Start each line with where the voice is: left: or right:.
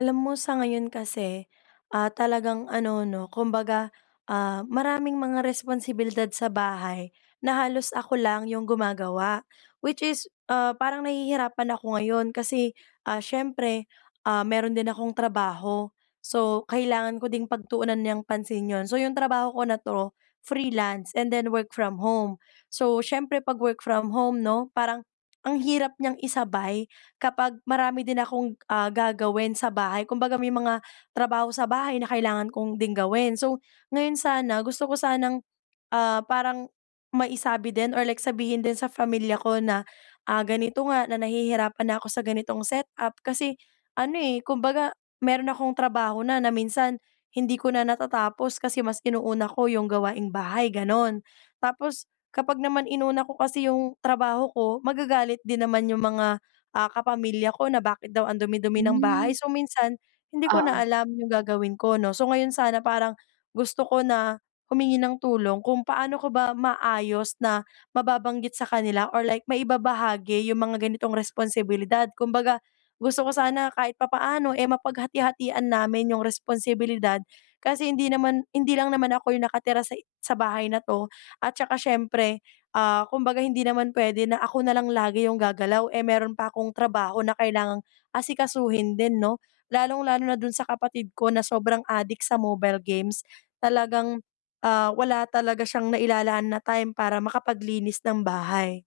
left: Alam mo sa ngayon kasi, ah, talagang ano 'no kumbaga, ah, maraming mga responsibilidad sa bahay na halos ako lang ‘yong gumagawa. Which is, ah, parang nahihirapan ako ngayon kasi, ah, siyempre, ah, meron din akong trabaho. So kailangan ko din pagtuunan niyang pansin yun. So yung trabaho ko na ‘to, freelance and then work from home. So siyempre ‘pag work from home ‘no, parang ang hirap niyang isabay kapag marami din akong, ah, gagawin sa bahay. Kumbaga may mga trabaho sa bahay na kailangan kong ding gawin. So ngayon sana, gusto ko sanang, ah, parang maisabi din or like sabihin din sa pamilya ko na, ah, ganito nga na nahihirapan na ako sa ganitong setup kasi ano eh, kumbaga meron akong trabaho na na minsan hindi ko na natatapos kasi mas inuuna ko yung gawaing bahay ganun. Tapos kapag naman inuna ko kasi yung trabaho ko, magagalit din naman yung mga, ah, kapamilya ko na bakit daw ang dumi-dumi ng
right: Hmm.
left: bahay. So minsan, hindi ko na
right: Oo.
left: alam yung gagawin ko ‘no. So ngayon sana parang gusto ko na humingi ng tulong kung paano ko ba maayos na mababanggit sa kanila or like maibabahagi yung mga ganitong responsibilidad? Kumbaga gusto ko sana kahit papaano, eh mapaghati-hatian namin yung responsibilidad kasi hindi naman hindi lang naman ako yung nakatira sa sa bahay na ‘to, at tsaka syempre, ah, kumbaga hindi naman pwede na ako nalang lagi yung gagalaw eh meron pa akong trabaho na kailangang asikasuhin din ‘no. Lalong-lalo na dun sa kapatid ko na sobrang addict sa mobile games, talagang, ah, wala talaga siyang nailalaan na time para makapaglinis ng bahay.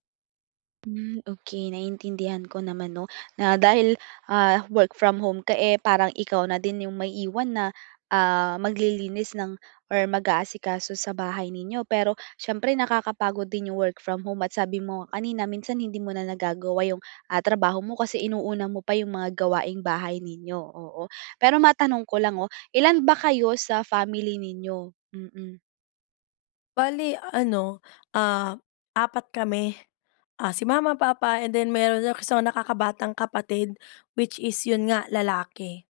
right: Hmm, okey naiintindihan ko naman 'no, na dahil, ah, work-from-home ka, eh, parang ikaw na din yung maiiwan na, ah, maglilinis ng or mag-aasikaso sa bahay ninyo. Pero siyempre nakakapagod din yung work-from-home at sabi mo nga kanina minsan, hindi mo na nagagawa yung, ah, trabaho mo, kasi inuuna mo pa yung mga gawaing-bahay ninyo, oo. Pero matanong ko lang, oh, ilan ba kayo sa family ninyo? Mm.
left: Bale ano, ah, 4 kami. Ah, si Mama, Papa and then meron din kasi akong nakakabatang kapatid, which is 'yon nga, lalaki.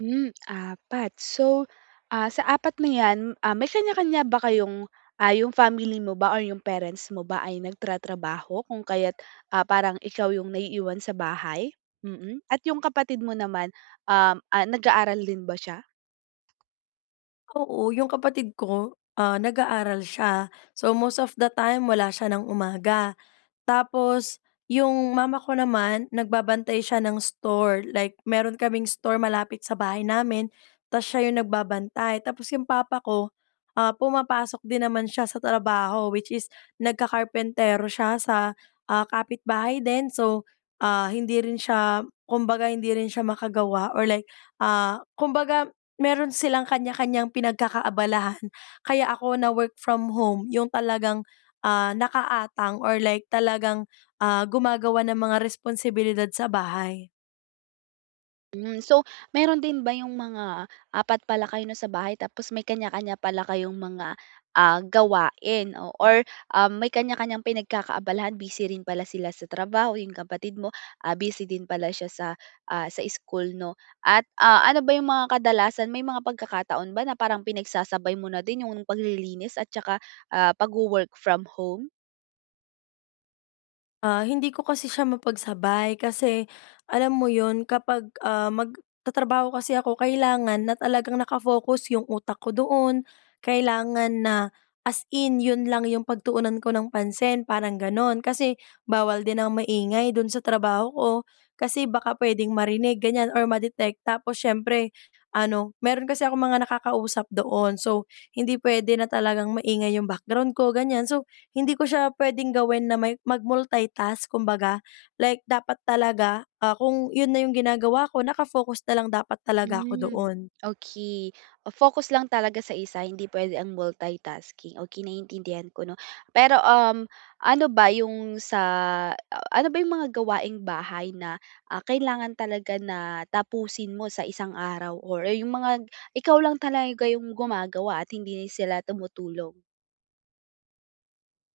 right: Hmm, 4, so, ah, sa 4 na 'yan, ah, may kanya-kanya ba kayong ah, yung family mo ba or yung parents mo ba, ay nagtratrabaho, kung kaya't, ah, parang ikaw yung naiiwan sa bahay? Mm, at yung kapatid mo naman, um, ah, nag-aaral din ba siya?
left: Oo, yung kapatid ko, ah, nag-aaral siya so, most of the time, wala siya ng umaga. Tapos yung mama ko naman, nagbabantay siya ng store, like meron kaming store malapit sa bahay namin, ta's siya yung nagbabantay. Tapos yung papa ko, ah, pumapasok din naman siya sa trabaho, which is nagka-karpentero siya sa, ah, kapitbahay din. So, ah, hindi rin siya, kumbaga hindi rin siya makagawa or like, ah, kumbaga meron silang kanya-kanyang pinagkakaabalahan. Kaya ako na-work-from-home yung talagang, ah, nakaatang or like talagang, ah, gumagawa ng mga responsibilidad sa bahay.
right: Hmm, so meron din ba yung mga 4 pala kayo 'no, sa bahay? Tapos may kanya-kanya pala kayong mga, ah, gawain o or um, may kanya-kanyang pinagkakaabalahan, busy rin pala sila sa trabaho. Yung kapatid mo, ah, busy din pala siya sa, ah, sa school 'no? At, ah, ano ba yung mga kadalasan, may mga pagkakataon ba na parang pinagsasabay mo na din yung paglilinis at tsaka, ah, pagwo-work from home?
left: Ah, hindi ko kasi siya mapagsabay, kasi alam mo 'yon, kapag, ah, magtatrabaho kasi ako, kailangan na talagang naka-focus yung utak ko doon. Kailangan na as in yun lang yung pagtuunan ko ng pansin, parang gano'n. Kasi bawal din ang maingay dun sa trabaho ko, kasi baka pwedeng marinig ganyan or ma-detect. Tapos siyempre ano, meron kasi akong mga nakakausap doon, so hindi pwede na talagang maingay yung background ko, ganyan. So hindi ko siya pwedeng gawin na may mag-multitask, kumbaga. Like dapat talaga, ah, kung iyon na yung ginagawa ko, naka-focus na lang dapat talaga ako
right: Hmm,
left: doon.
right: okey. Oh, focus lang talaga sa isa, hindi pwede ang multitasking, okey naiintindihan ko 'no? Pero, um, ano ba yung sa a ano ba yung mga gawaing-bahay na, ah, kailangan talaga na, tapusin mo sa isang araw or, eh, yung mga ikaw lang talaga yung gumagawa at hindi sila tumutulong?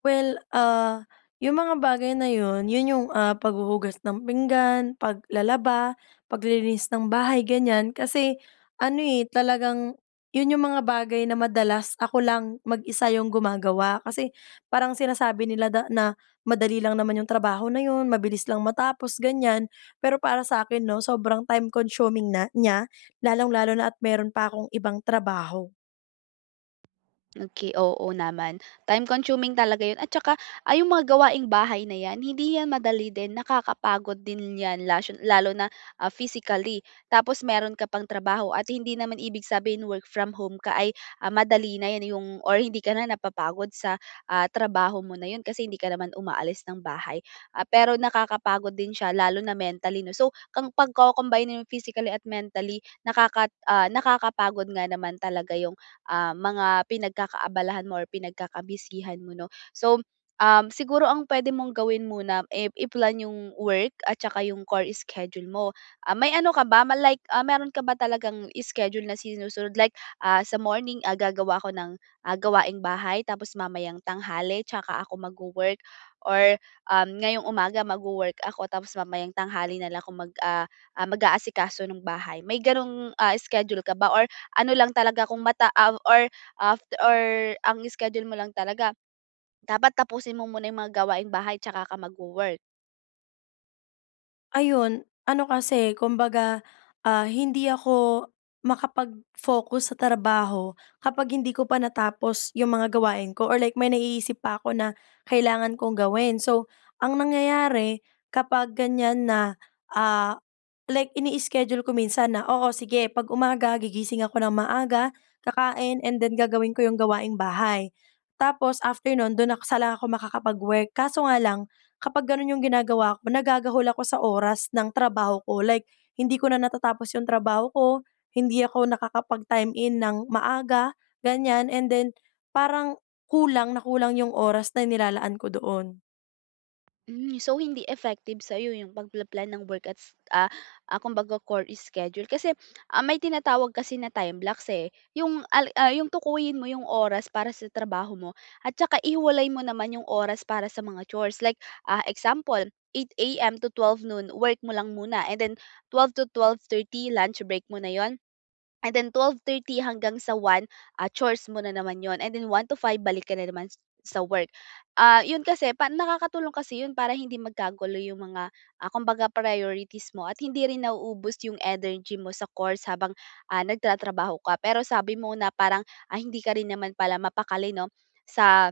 left: Well, ah, yung mga bagay na 'yon, yun yung, ah, paghuhugas ng pinggan, paglalaba, paglilinis ng bahay, ganyan. Kasi ano, eh, talagang yun yung mga bagay na madalas ako lang mag-isa yung gumagawa. Kasi parang sinasabi nila da na, "Madali lang naman yung trabaho na 'yon, mabilis lang matapos." ganyan. Pero para sakin 'no, sobrang time consuming na niya, lalong-lalo na at meron pa akong ibang trabaho.
right: Okey, oo, naman. Time consuming talaga 'yon at tsaka, ah, yung mga gawaing-bahay na yan, hindi yan madali din, nakakapagod din yan, lashon lalo na, ah, physically, tapos meron ka pang trabaho. At hindi naman ibig sabihin work-from-home ka ay, ah, madali na yan, yung or hindi ka na napapagod sa, ah, trabaho mo na 'yon, kasi hindi ka naman umaalis ng bahay. Ah, pero nakakapagod din siya, lalo na mentally 'no? So kang pagko-combine-in mo physically at mentally, nakakat ah, nakakapagod nga naman talaga yung, ah, mga pinagkakaabalahan mo or pinagkaka-busy-han mo 'no. So, um, siguro ang pwede mong gawin muna, eh, i-plan yung work at tsaka yung chore schedule mo. Ah, may ano ka ba, ma like, ah, meron ka ba talagang schedule na sinusunod? Like, ah, sa morning, ah, gagawa ako ng, ah, gawaing-bahay, tapos mamayang tanghali tsaka ako magwo-work or, um, ngayong umaga, magwo-work ako, tapos mamayang tanghali na lang ako mag, ah ah, mag-aasikaso nung bahay. May gano'ng, ah, schedule ka ba or ano lang talaga kung mata av or af or ang schedule mo lang talaga, dapat tapusin mo muna 'yong mga gawaing-bahay tsaka ka magwo-work?
left: Ayun. Ano kasi, kumbaga, ah, hindi ako makapagfocus sa trabaho kapag hindi ko pa natapos 'yong mga gawain ko or like may naiisip pa 'ko na kailangan kong gawin. So ang nangyayari kapag ganiyan na, ah, like ini-schedule ko minsan na, oo, sige. Pag umaga, gigising ako ng maaga, kakain and then gagawin ko 'yong gawaing bahay. Tapos after no'n, do'n saka lang ako makakapag-work. Kaso nga lang, kapag gano'n 'yong ginagawa ko, nagagahol ako sa oras ng trabaho ko. Like, hindi ko na natatapos 'yong trabaho ko. Hindi ako nakakapag-time-in nang maaga, ganiyan. And then parang kulang na kulang 'yong oras nailalaan ko doon.
right: Hmm. So hindi effective sa 'yo 'yong pagpa-plan ng work at s ah, kumbaga chore schedule kasi, ah, may tinatawag kasi na time blocks, eh. 'Yong al ah, 'yong tukuyin mo 'yong oras para sa trabaho mo at saka ihiwalay mo naman 'yong oras para sa mga chores. Like, ah, example 8:00 AM to 12:00 noon work mo lang muna and then 12:00 to 12:30, lunch break mo na 'yon. And then 12:30 hanggang sa 1:00, ah, chores mo nanaman 'yon. And then 1:00 to 5:00, balik ka na naman s sa work. Ah, 'yon kasi pa nakakatulong kasi 'yon para hindi magkagulo 'yong mga, ah, kumbaga priorities mo at hindi rin nauubos 'yong energy mo sa chores habang, ah, nagtatrabaho ka. Pero sabi mo na parang, ah, hindi ka rin naman pala mapakali, 'no, sa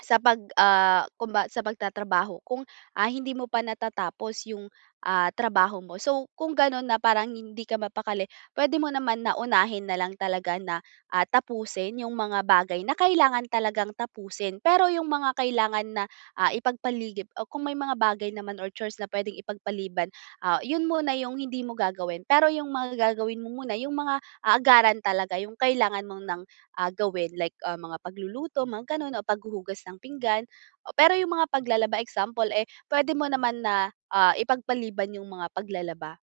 right: sa pag ah, kumba sa pagtatrabaho kung, ah, hindi mo pa natatapos 'yong, ah, trabaho mo. So kung gano'n na parang hindi ka mapakali puwede mo naman na unahin na lang talaga na, ah, tapusin 'yong mga bagay na kailangan talagang tapusin. Pero 'yong mga kailangan na, ah, ipagpaligip o kung may mga bagay naman or chores na puwedeng ipagpaliban, ah, 'yon muna 'yong hindi mo gagawin. Pero 'yong mga gagawin mo muna 'yong mga a agaran talaga 'yong kailangan mo nang, ah, gawin like, ah, mga pagluluto, mga gano'n, o paghuhugas ng pinggan. O pero 'yong mga paglalaba, example, eh, pwede mo naman na, ah, ipagpaliban 'yong mga paglalaba.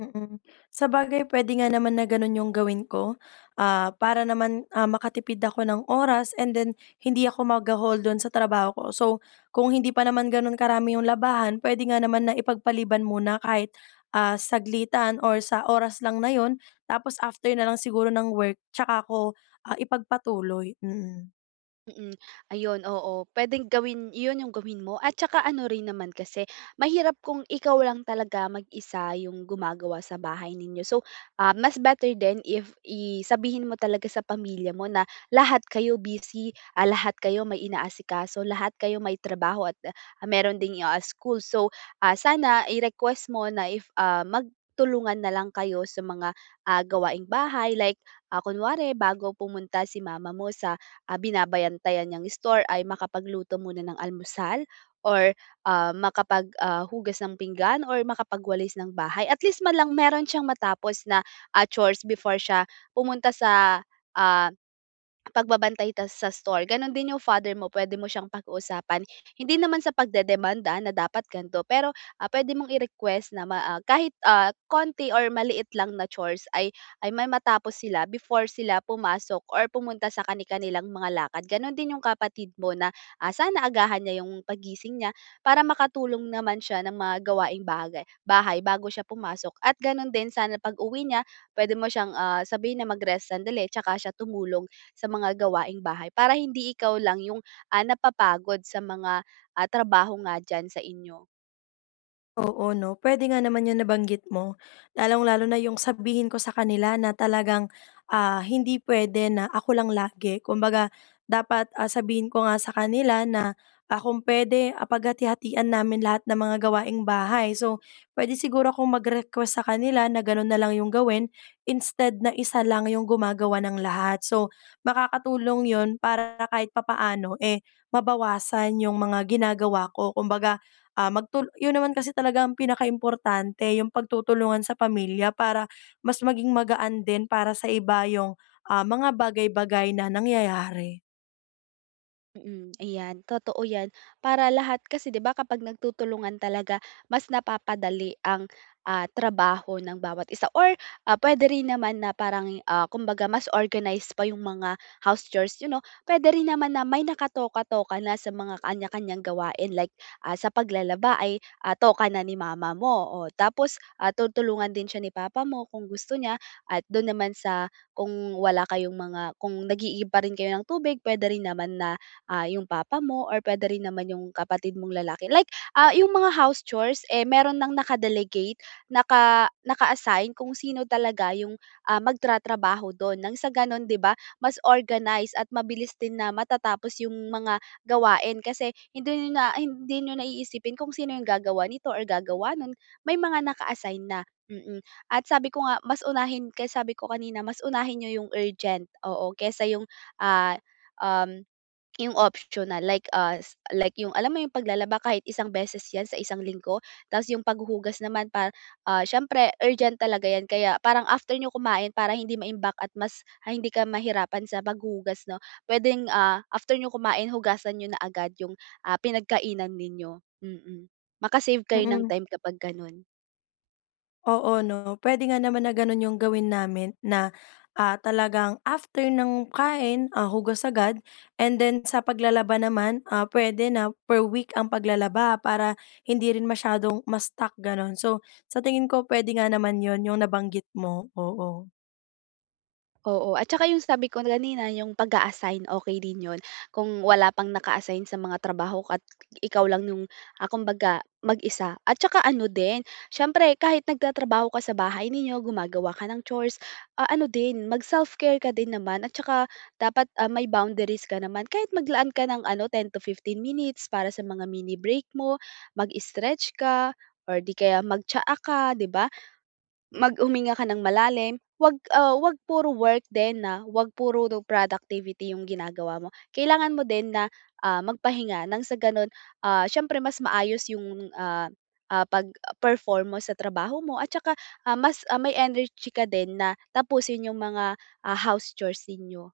left: Mm. Sabagay, puwede nga naman na gano'n 'yong gawin ko, ah, para naman, ah, makatipid ako ng oras, and then hindi ako magahol do'n sa trabaho ko. So kung hindi pa naman gano'n karami 'yong labahan, puwede nga naman na ipagpaliban muna kahit, ah, saglitan or sa oras lang na 'yon. Tapos after na lang siguro ng work tsaka ko, ah, ipagpatuloy. Mm.
right: Mm. Ayun oo, puwedeng gawin 'yon 'yong gawin mo. At saka ano rin naman kasi, mahirap kung ikaw lang talaga mag-isa 'yong gumagawa sa bahay ninyo. So, ah, mas better din if i sabihin mo talaga sa pamilya mo na lahat kayo busy, ah, lahat kayo may inaasikaso, lahat kayo may trabaho at, ah, mayro'n ding, yo ah, school. So, ah, sana i-request mo na if, ah, magtulungan na lang kayo sa mga, ah, gawaing bahay, like, ah, kunwari bago pumunta si mama mo sa, ah, binabantayan niyang store ay makapagluto muna ng almusal, or, ah, makapag ah, hugas ng pinggan, or makapagwalis ng bahay. At least man lang mayro'n siyang matapos na, ah, chores before siya pumunta sa, ah, pagbabantay ta sa store. Gano'n din 'yong father mo, puwede mo siyang pakiusapan. Hindi naman sa pagdedemand ha na dapat gan'to. Pero, ah, puwede mong i-request na ma ah, kahit, ah, konti or maliit lang na chores ay ay may matapos sila before sila pumasok or pumunta sa kani-kanilang mga lakad. Gano'n din 'yong kapatid mo na, ah, sana agahan niya 'yong paggising niya, para makatulong naman siya ng mga gawaing bagay bahay bago siya pumasok. At gano'n din, sana pag-uwi niya puwede mo siyang, ah, sabihin na mag-rest sandali tsaka siya tumulong sa mga gawaing bahay, para hindi ikaw lang 'yong, ah, napapagod sa mga, ah, trabaho nga diyan sa inyo.
left: Oo 'no, puwede nga naman yung nabanggit mo. Lalong-lalo na yung sabihin ko sa kanila na talagang, ah, hindi puwede na ako lang lagi. Kumbaga, dapat, ah, sabihin ko nga sa kanila na, ah, kung puwede, ah, paghati-hatian namin lahat ng mga gawaing bahay. So, puwede siguro akong mag-request sa kanila na ganun na lang 'yong gawin instead na isa lang 'yong gumagawa ng lahat. So, makakatulong yun para kahit papaano, eh, mabawasan yung mga ginagawa ko. Kumbaga, ah, magtul yun naman kasi talaga ang pinakaimportante, yung pagtutulungan sa pamilya para mas maging magaan din para sa iba yung, ah, mga bagay-bagay na nangyayari.
right: Mm, ayan, totoo 'yan. Para lahat kasi, 'di ba, kapag nagtutulungan talaga, mas napapadali ang, ah, trabaho ng bawat isa or, ah, puwede rin naman na parang ya ah, kumbaga, mas organized pa 'yong mga house chores niyo 'no? Puwede rin naman na may nakatoka-toka na sa mga kanya-kanyang gawain. Like, ah, sa paglalaba ay, ah, toka na ni mama mo o tapos, ah, tutulungan din sya ni papa mo kung gusto niya. At do'n naman sa kung wala kayong mga kung nag-iigib pa rin kayo ng tubig, puwede rin naman na, ah, yung papa mo or puwede rin naman yung kapatid mong lalaki. Like, ah, yung mga house chores eh, meron ng naka-delegate, naka naka-assign kung sino talaga yung, ah, magtatrabaho dun ng sa ganon, di ba, mas organize at mabilis din na matatapos yung mga gawain. Kasi hindi niyo na hindi niyo na iisipin kung sino yung gagawa nito or gagawa no'n, may mga naka-assign na. Mm, at sabi ko nga, mas unahin kaya sabi ko kanina, mas unahin niyo yung urgent, oo, kaysa yung, ah, um, 'yong optional. Like, ah, s like yung alam mo 'yong paglalaba kahit isang beses yan sa isang linggo. Tapos 'yong paghuhugas naman pa ah, syempre urgent talaga 'yan kaya parang after niyo kumain, para hindi maimbak at mas, ah, hindi ka mahirapan sa paghuhugas, 'no, puwedeng, ah, after niyo kumain, hugasan niyo na agad 'yong, ah, pinagkainan ninyo, mm. Maka-save kayo ng
left: Mm.
right: time kapag gano'n.
left: Oo 'no, puwede nga naman na gano'n yung gawin namin na, ah, talagang after ng kain, ah, hugas agad and then sa paglalaba naman, ah, puwede na per week ang paglalaba para hindi rin masyadong ma-stuck gano'n. So, sa tingin ko puwede nga naman 'yon, 'yong nabanggit mo. Oo.
right: Oo. At saka yung sabi ko kanina yung pag-aasign, okey din 'yon. Kung wala pang naka-assign sa mga trabaho, at ikaw lang yung, ah, kumbaga mag-isa. At saka ano din, siyempre kahit nagtatrabaho ka sa bahay ninyo gumagawa ka ng chores, ah, ano din mag self care ka din naman. At saka dapat, ah, may boundaries ka naman kahit maglaan ka ng ano 10 to 15 minutes para sa mga mini break mo, mag-strech ka or di kaya mag-tsaa ka di ba? Mag huminga ka ng malalim, 'wag, ah, 'wag puro work din na wag puro productivity yung ginagawa mo. Kailangan mo din na, ah, magpahinga ng sa gano'n, ah, siyempre mas maayos yung, ah, ah, pag-perform mo sa trabaho mo, at saka, ah, mas, ah, may energy ka din na tapusin yung mga, ah, house chores ninyo.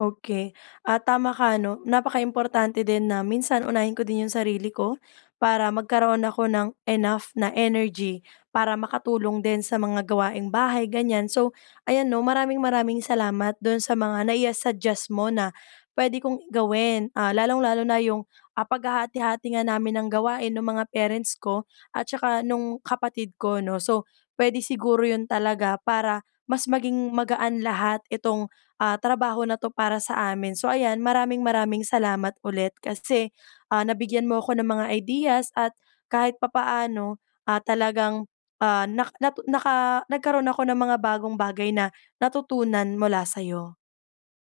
left: Okey. Ah, tama ka 'no, napakaimportante din na minsan unahin ko din yung sarili ko, para magkaroon ako ng enough na energy, para makatulong din sa mga gawaing bahay ganyan. So, ayan 'no, maraming-maraming salamat do'n sa mga nai ah, suggest mo na puwede kong gawin, ah, lalong-lalo na yung, ah, paghahati-hati nga namin ng gawain ng mga parents ko, at saka nung kapatid ko no. So, puwede siguro 'yon talaga para mas maging magaan lahat itong, ah, trabaho na 'to para sa amin. So ayan, maraming-maraming salamat ulit, kasi, ah, nabigyan mo ako ng mga ideas at kahit papaano, ah, talagang, ah, nak natu naka nagkaroon ako ng mga bagong bagay na natutunan mula sayo.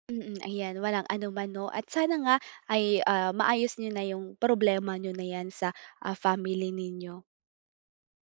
right: Mm, ayan, walang anuman 'no at sana nga ay, ah, maayos niyo na yung problema niyo na yan sa, ah, family ninyo.